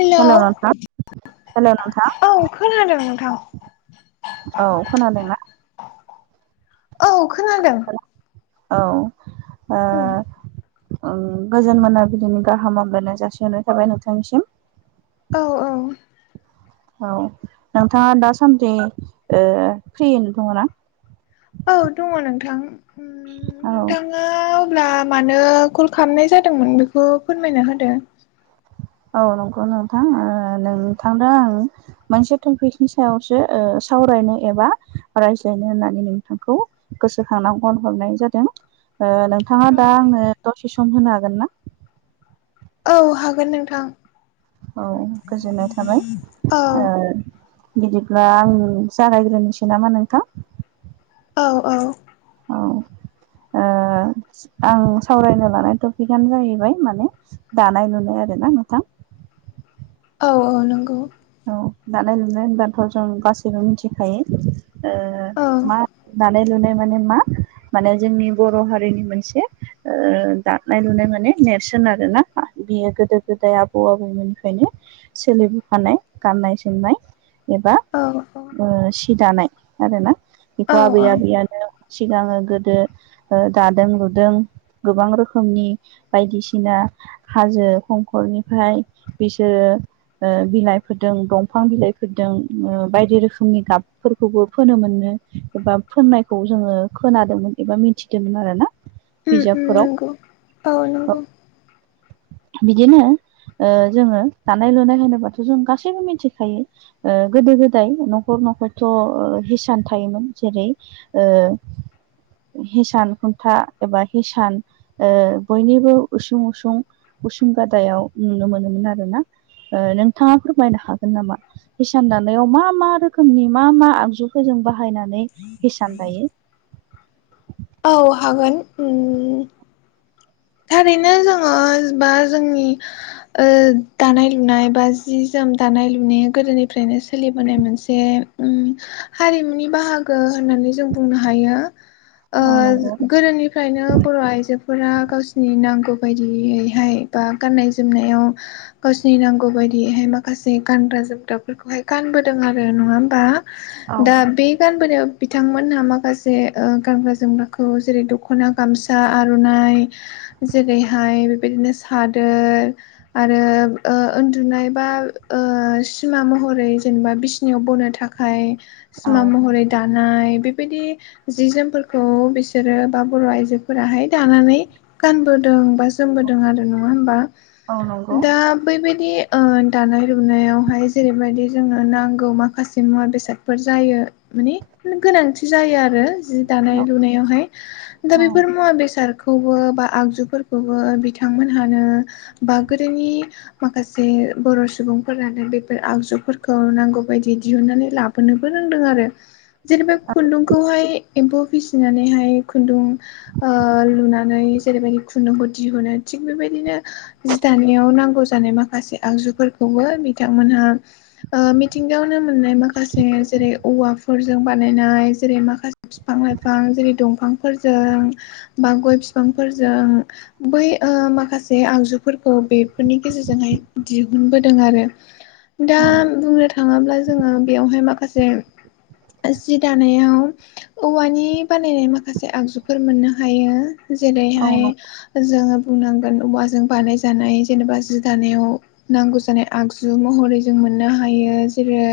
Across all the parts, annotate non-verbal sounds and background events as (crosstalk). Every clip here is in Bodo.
हेलौ हेल' नोंथां हेल' नोंथां औ खोनादों नोंथां औ खोनादोंना औ खोनादों औ आ उम गोजोन मोनाबिलिनि गाहाम हामलायनाय जासिहरनाय थाबाय नोंथांनिसिम औ औ औ नोंथाङा दासानदि फ्रियैनो दङ ना औ दङ नोंथां औ नोंथां ना अब्ला मानो कल खालामनाय जादोंमोन बेखौ फोरमायना होदो औ नंगौ नोंथां नोंथांदो आं मोनसे टपिकनि सायावसो सावरायनो एबा रायज्लायनो होननानै नोंथांखौ गोसोखांना फन हरनाय जादों नोंथाङा औ दा आंनो दसे सम होनो हागोन ना औ हागोन नोंथां औ गोजोननाय थाबाय औ बिदिब्ला आं जागायग्रोनोसै नामा नोंथां औ औ औ आं सावरायनो लानाय टपिकआनो जाहैबाय माने दानाय लुनाय आरो ना नोंथां औ औ नंगौ औ दानाय लुनाय होनबाथ' जों गासैबो मिथिखायो औ मा दानाय लुनाय माने मा माने जोंनि बर' हारिनि मोनसे दानाय लुनाय माने नेरसोन आरोना बियो गोदो गोदाय आबौ आबैमोननिफ्रायनो सोलिबोखानाय गाननाय जोमनाय एबा औ औ ओ सि दानाय आरोना औ बेखौ आबै औ आबैयानो सिगाङो गोदो दादों लुदों गोबां रोखोमनि बायदिसिना हाजो हंखरनिफ्राय बिसोरो बिलाइ फोरोदों दंफां बिलाइफोरदों बायदि रोखोमनि गाबफोरखौबो फोनो मोनदों। एबा फोननायखौ जोङो खोनादोंमोन एबा मिथिदोंमोन आरो ना। उम उम नंगौ बिजाबफोराव औ बिदिनो जोङो दानाय लुनाय होनोबाथ' जों गा सैबो मिथिखायो। गोदो गोदाय न'खर न'खरथ' हिसान थायोमोन जेरै ओ हिसान खुन्था एबा हिसान ओ बयनिबो उसुं उसुं उसुं गादायाव नुनो मोनोमोन आरो ना नोंथाङा फोरमायनो हागोन नामा हिसान दानायाव मा मा रोखोमनि मा मा आगजुफोरजों बाहायनानै हिसान दायो? औ हागोन थारैनो जोङो बा जोंनि दानाय लुनाय बा जि जोम दानाय लुनाय गोदोनिफ्रायनो सोलिबोनाय मोनसे हारिमुनि बाहागो होननानै जों बुंनो हायो औ नंगौ गोदोनिफ्रायनो बर' आइजोफोरा गाव नि नांगौ बायदियैहाय बा गाननाय जोमनायाव गावसिोरनि नांगौ बायदियैहाय माखासे गानग्रा जोमग्राफोरखौहाय गानबोदों आरो नङा होमबा? औ दा बे गानबोनायाव बिथांमोनहा माखासे गानग्रा जोमग्राखौ जेरै दख'ना गामसा आर'नाइ जेरैहाय बेबायदिनो सादोर आरो उन्दुनाय बा सिमा महरै जेनेबा बिसिनाययाव बनो थाखाय थाखाय औ सिमा महरै दानाय बेबायदि जि जोमफोरखौ बिसोरो बा बर' आइजोफोराहाय दानानै गानबोदों बा जोमबोदों आरो नङा होमबा औ नंगौ दा बैबायदि दानाय लुनायावहाय जेरैबायदि जोंनो नांगौ माखासे मुवा बेसाद बेफोर जायो मान गोनांथि जायो आरो। जि दानाय औ लुनायावहाय दा औ बेफोर मुवा बेसादखौबो बा आगजुफोरखौबो बिथांमोनहानो बा गोदोनि माखासे बर' सुबुंफोरानो बेफोर आगजुफोरखौ नांगौ बायदि दिहुननानै लाबो फोरनोबो रोंदों आरो जेनेबा खुन्दुंखौहाय एम्फौ फिसिनानैहाय खुन्दुं लुनानै जेरैबायदि खुन्दुंखौ दिहुनो। थिग बेबायदिनो जि दानायाव नांगौ जानाय माखासे आगजुफोरखौबो बिथांमोनहा मिथिंगायावनो मोननाय माखासे जेरै औवाफोरजों बानायनाय जेरै माखासे बिफां लाइफां जेरै दंफांफोरजों बा गय बिफांफोरजों बै माखासे आगजुफोरखौ बेफोरनि गेजेरजोंहाय दिहुनबोदों आरो। (unintelligible) दा बुंनो थाङोब्ला जोङो बेयावहाय माखासे जि दानायाव औवानि बानायनाय माखासे आगजुफोर मोननो हायो। औ जेरैहाय नंगौ जोङो बुंनांगोन औवाजों बानायजानाय जेनेबा जि दानायाव नांगौ जानाय आगजु महरै जों मोननो हायो। जेरै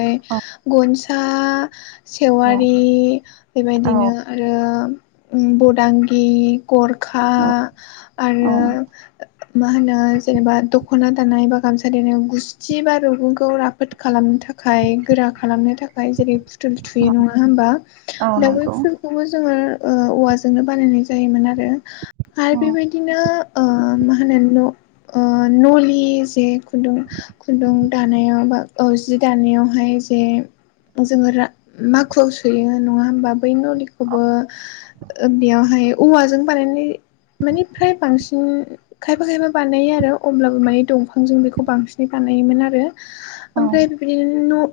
गनसा औ सेवारि औ बेबायदिनो आरो बदांगि गर खा औ औ आरो मा होनो जेनेबा दख'ना दानाय बा गामसा देनाय गुस्थि बा रुगुंखौ रा खाफोद खालामनो थाखाय गोरा खालामनो थाखाय जेरै फुथुल थुयो नङा होमबा औ दा बे नंगौ फुलखौबो जोङो औवाजोंनो बानायनाय जायोमोन आरो औ आरो बेबायदिनो मा होननानैल' ओ न'लि जे खुन्दुं खुन्दुं दानायाव बा जि दानायावहाय जे जोङो माखुआव सोयो नङा होमबा बै नलिखौबो बेयावहाय औवाजों बानायनाय माने फ्राय बांसिन खायफा खायफा बानायो आरो अब्लाबो माने दंफांजों बेखौ बांसिनै बानायोमोन आरो औ ओमफ्राय बिदिनो न'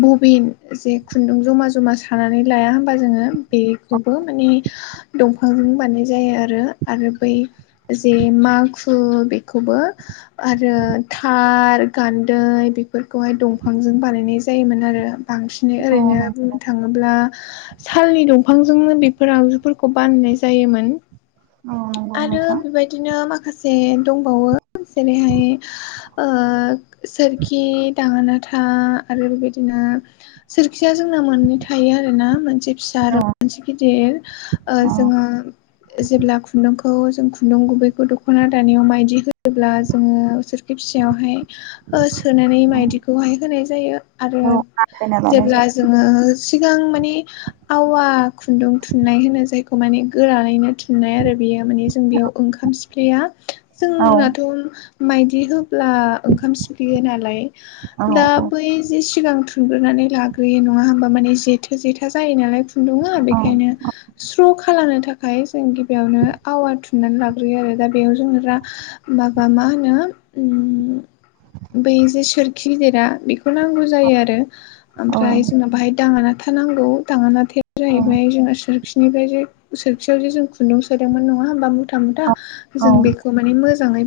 बबिन जे खुन्दुं जमा जमा सानानै लाया होमबा जोङो बेखौबो माने दंफां बानाय जायो आरो आरो बै जे माखु बेखौबो आरो थार गान्दै बेफोरखौहाय दंफांजों बानायनाय जायोमोन आरो बांसिनै औ नं ओरैनो थाङोब्ला सालनि दंफांनो बेफोर आगजुफोरखौ बानायनाय जायोमोन औ नंगौ आरो नोंथां बेबायदिनो माखासे जे दंबावो जेरैहाय सोरखि दाङोनाथा आरो बेबायदिनो सोरखिया जोंना मोननै थायो आरो ना मोनसे फिसा औ आरो मोनसे गिदिर औ जोङो जेब्ला खुन्दुंखौ जों खुन्दुं गुबैखौ दख'ना दानायाव मायदि होयोब्ला जोङो सोर फिसायावहाय सोनानै माइदिखौहाय होनाय जायो आरो औ आथायना लानाय जेब्ला जोङो सिगां माने आवा खुन्दुं थुननाय होनो जायखौ खौ माने गोरानैनो थुननाय आरो बेयो माने जों बेयाव ओंखाम सिफ्लेया जायो औ जोंनाथ' माइदि होब्ला ओंखाम सिफलियो नालाय औ दा औ बै जि सिगां थुनग्रोनानै लाग्रोयो नङा होमबा माने जेथो जेथा जायो नालाय खुन्दुङा बेखायनो (inaudible) स्र खालामनो थाखाय जों गिबियावनो आवार थुननानै लाग्रोयो आरो दा बेयाव जों दा माबा मा होनो बै जे सोरखि गिदिरा बेखौ नांगौ जायो आरो औ ओमफ्राय जोंना बाहाय दाङा नाथा नांगौ दाङा नाथाया औ जाहैबाय जोंहा सोरखि बिनिफ्राय जे सोरखियाव जे जों खुन्दुं सोदोंमोन नङा होमबा मुथा मुथा औ जों बेखौ माने मोजाङै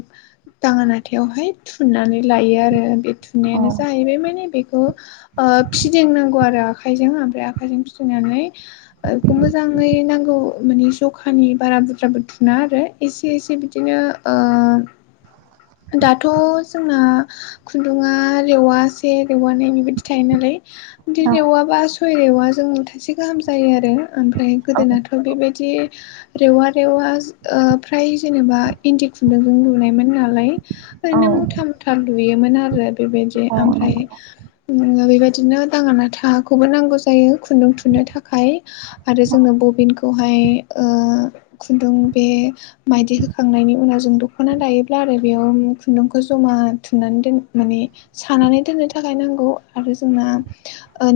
दाङा हाथायावहाय थुननानै लायो आरो बे थुननायानो औ जाहैबाय माने बेखौ फिदिंनांगौ आरो आखायजों ओमफ्राय आखाइजों फिदिंनानै बेखौ मोजां मोजाङै नांगौ माने जखानि बारा बुद्रा बुथुना आरो एसे एसे बिदिनो औ दाथ' जोंना खुन्दुङा रेवासे रेवानै बेबायदि थायो नालाय बिदि एवाबा सय एवा जों थाइसे गाहाम जायो आरो ओमफ्राय गोदोनाथ' बेबायदि रेवा रेवा फ्राय जेनेबा इन्दि खुन्दुंजों लुनायमोन नालाय औ ओरैनो मुथा मुथा लुयोमोन आरो बेबायदि औ ओमफ्राय नंगौ बेबायदिनो दाङा नाथाखौबो नांगौ जायो खुन्दुं थुननो थाखाय आरो जोंनो बबिनखौहाय खुन्दुं बे माइदि होखांनायनि उनाव जों दख'ना लायोब्ला आरो बेयाव खुन्दुंखौ जमा थुमनानै दोन माने सानानै दोननो थाखाय नांगौ आरो जोंना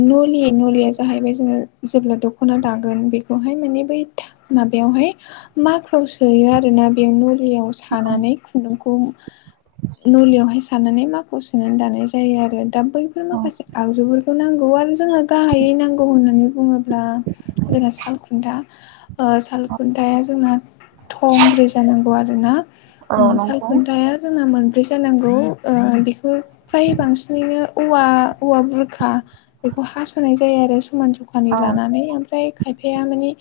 नलि नलिया जाहैबाय जोङो जेब्ला दख'ना दागोन बेखौहाय माने बै माबायावहाय माआव सोयो आरो ना बे नुरियाव सानानै खुन्दुंखौ नलियावहाय सानानै मखौ सोनानै दानाय जायो आरो दा बैफोर औ माखासे आगजुफोरखौ नांगौ आरो जोंहा गाहायै नांगौ होननानै बुङोब्ला जोंना सालखुन्था सालखुन्थाया जोंना थंब्रै जानांगौ आरोना औ नंगौ सालखथा हाया जोंना मोनब्रै जानांगौ बेखौ फ्राय बांसिनैनो औवा औवा बुरखा बेखौ हास'नाय जायो आरो समान समान औ फानि लानानै ओमफ्राय खायफाया मानिे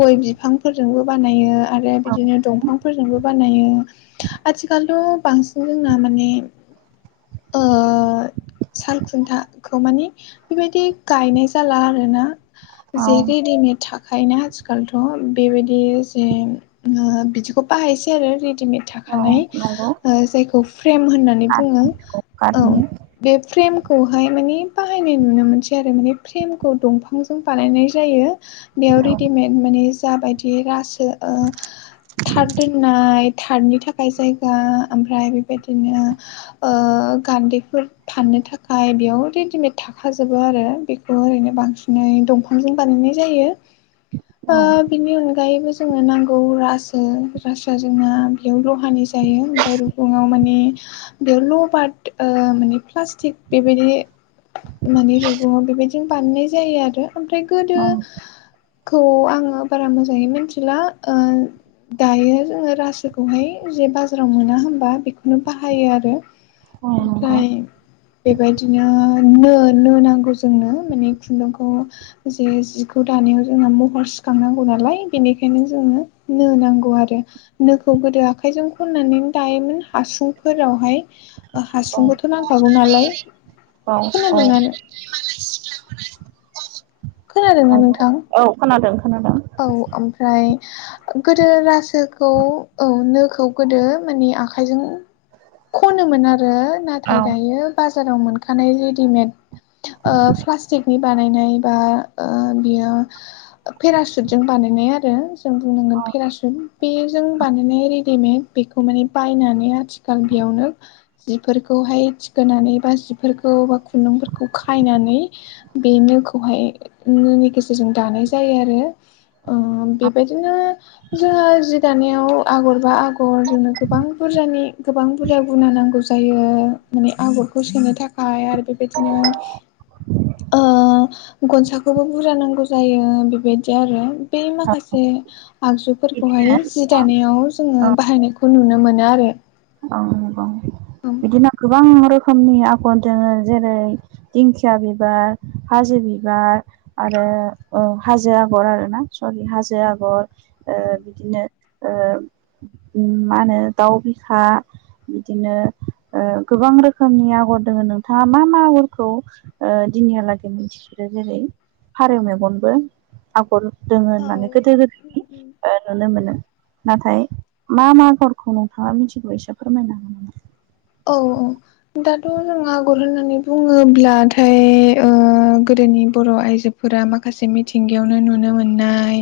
गय बिफांफोरजोंबो बानायो आरो बिदिनो दंफांफोरजोंबो बानायो आथिखालथ' बांसिन जोंना माने (inaudible) सालखुन्थाखौ माने बेबायदि गायनाय जाला आरोना औ जे औ रै दैिमेड थाखाय ना आथिखालथ' बेबायदि जे बिदिखौ बाहायसै आरो रेडिमेड औ थाखानाय नंगौ जायखौ फ्रेम होननानै नानै काट बुङो औ काटनि बे फ्रेमखौहाय माने बाहायनाय नुनो मोनसै आरो माने फ्रेमखौ दंफांजों बानायनाय जायो बेयाव औ रेडिमेड माने जाबायदि रासो थार दोननाय थारनि थाखाय जायगा ओमफ्राय बेबायदिनो गान्दैफोर फाननो थाखाय बेयाव रेडिमेड थाखाजोबो आरो बे बेखौ ओरैनो बांसिनै दंफांजों बानायनाय जायो ओम बिनि अनगायैबो जोंङनो नांगौ रासो रासआ जोंना बेयाव लहानि जायो ओमफफ्राय रुगुङाव माने बेयाव लबार्ट माने प्लास्टिक बेबायदि माने रुग'आव बेबायदिनो बानायनाय जायो आरो ओमफ्राय गोदो औ खौ आङो बारा मोजाङै मिथिला दायो जोङो रासोखौहाय जे बाजाराव मोना होनबा बेखौनो बाहायो आरो ओ नंगौ ओमफ्राय बेबायदिनो नो नो नांगौ जोंनो माने खुन्दुंखौ जे जिखौ दानायाव जों महर सिखांनांगौ नालाय बेनिखायनो जोङो नो नांगौ आरो नोखौ गोदो आखाइजों खननानै दायोमोन हासुंफोरावहाय हासुंखौथ' नांखागौ नालाय औफ खोनादोंना खोनादोंना नोंथां औ खोनादों खोनादों औ ओमफ्राय गोदो रासोखौ औ नोखौ गोदो माने आखाइजों खनोमोन आरो नाथाय औ दायो बाजाराव मोनखानाय रेडिमेड प्लास्टिकनि बानायनाय बा बियो पेरा सुटजों बानायनाय आरो जों बुंनांगोन औ पेरा सुट बेजों बानायनाय रेडिमेड बेखौ माने बायनानै आथिखाल बेयावनो जिफोरखौहाय थिखोनानै बा जिफोरखौ बा खुन्दुंफोरखौ खायनानै बे नोखौहाय नोनि गेजेरजों दानाय जायो आरो (unintelligible) बेबायदिनो जोङो जि दानायाव आगर बा आगर जोंनो गोबां बुरजानि गोबां बुरजा गुना नांगौ ज जायो माने आगरखौ सोनो थाखाय आरो बेबायदिनो गनसाखौबो बुरजा नांगौ जायो बेबायदि बिदि आरो बे माखासे आगजुफोरखौहाय बिदिनो जि दानायाव जोङो बाहायनायखौ नुनो मोनो आरो औ औ बिदिनो गोबां रोखोमनि आगर दोङो जेरै दिंखिया बिबार हाजो बिबार आरो हाजो आगर आरोना सरि हाजो आगर बिदिनो मा होनो दाउ बिखा बिदिनो गोबां रोखोमनि आगर दङ नोंथाङा मा मा आगरखौ दिनियालागै मिथिखोरो जेरै फारौ मेगनबो आगर दोङो औ औ। होननानै गोदो गोदायनि नुनो मोनो नाथाय मा मा गरखौ नोंथाङा मिथिगौ एसे फोरमायना होनो नामा? औ औ दाथ' जों आगर होननानै बुङोब्लाथाय गोदोनि बर' आइजो फोर माखासे मिथिंगायावनो नुनो मोननाय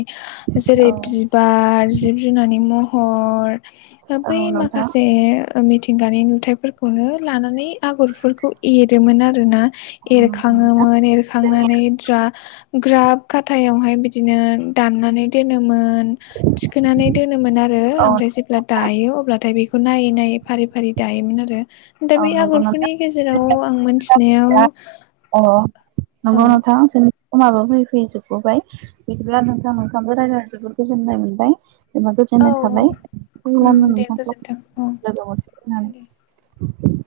जेरै नामा? औ बिबार जिब जुनारनि महर औ बै नोंथां माखासे मिथिंगानि नुथाय फोरखौनो लानानै आगरफोरखौ एरोमोन आरोना। औ नंगौ नोंथां एरखाङोमोन जोंनिया एरखांनानै द्रा ग्राब खाथायावहाय बिदिनो दाननानै दोनोमोन थिखोनानै दोनोमोन आरो औ ओमफ्राय नोंथां जेब्ला दायो अब्लाथाय बेखौ बे खौ नायै नायै फारि फारि दायोमोन आरो दा औ बे नंगौ नोंथां आगरफोरनि गेजेराव जोंनिया आं मोनथि अ औ नंगौ नोंथां सोर अबो फै फैजोबबोबाय बिदिब्ला नोंथां नोंथाङाबो रायज्लायनानै जोबद गोजोननाय मोनबाय। जेनबा औ गोजोननाय थाबाय उम दे नोंथांखौ गोजोन्थों औ लोगो। दे (inaudible)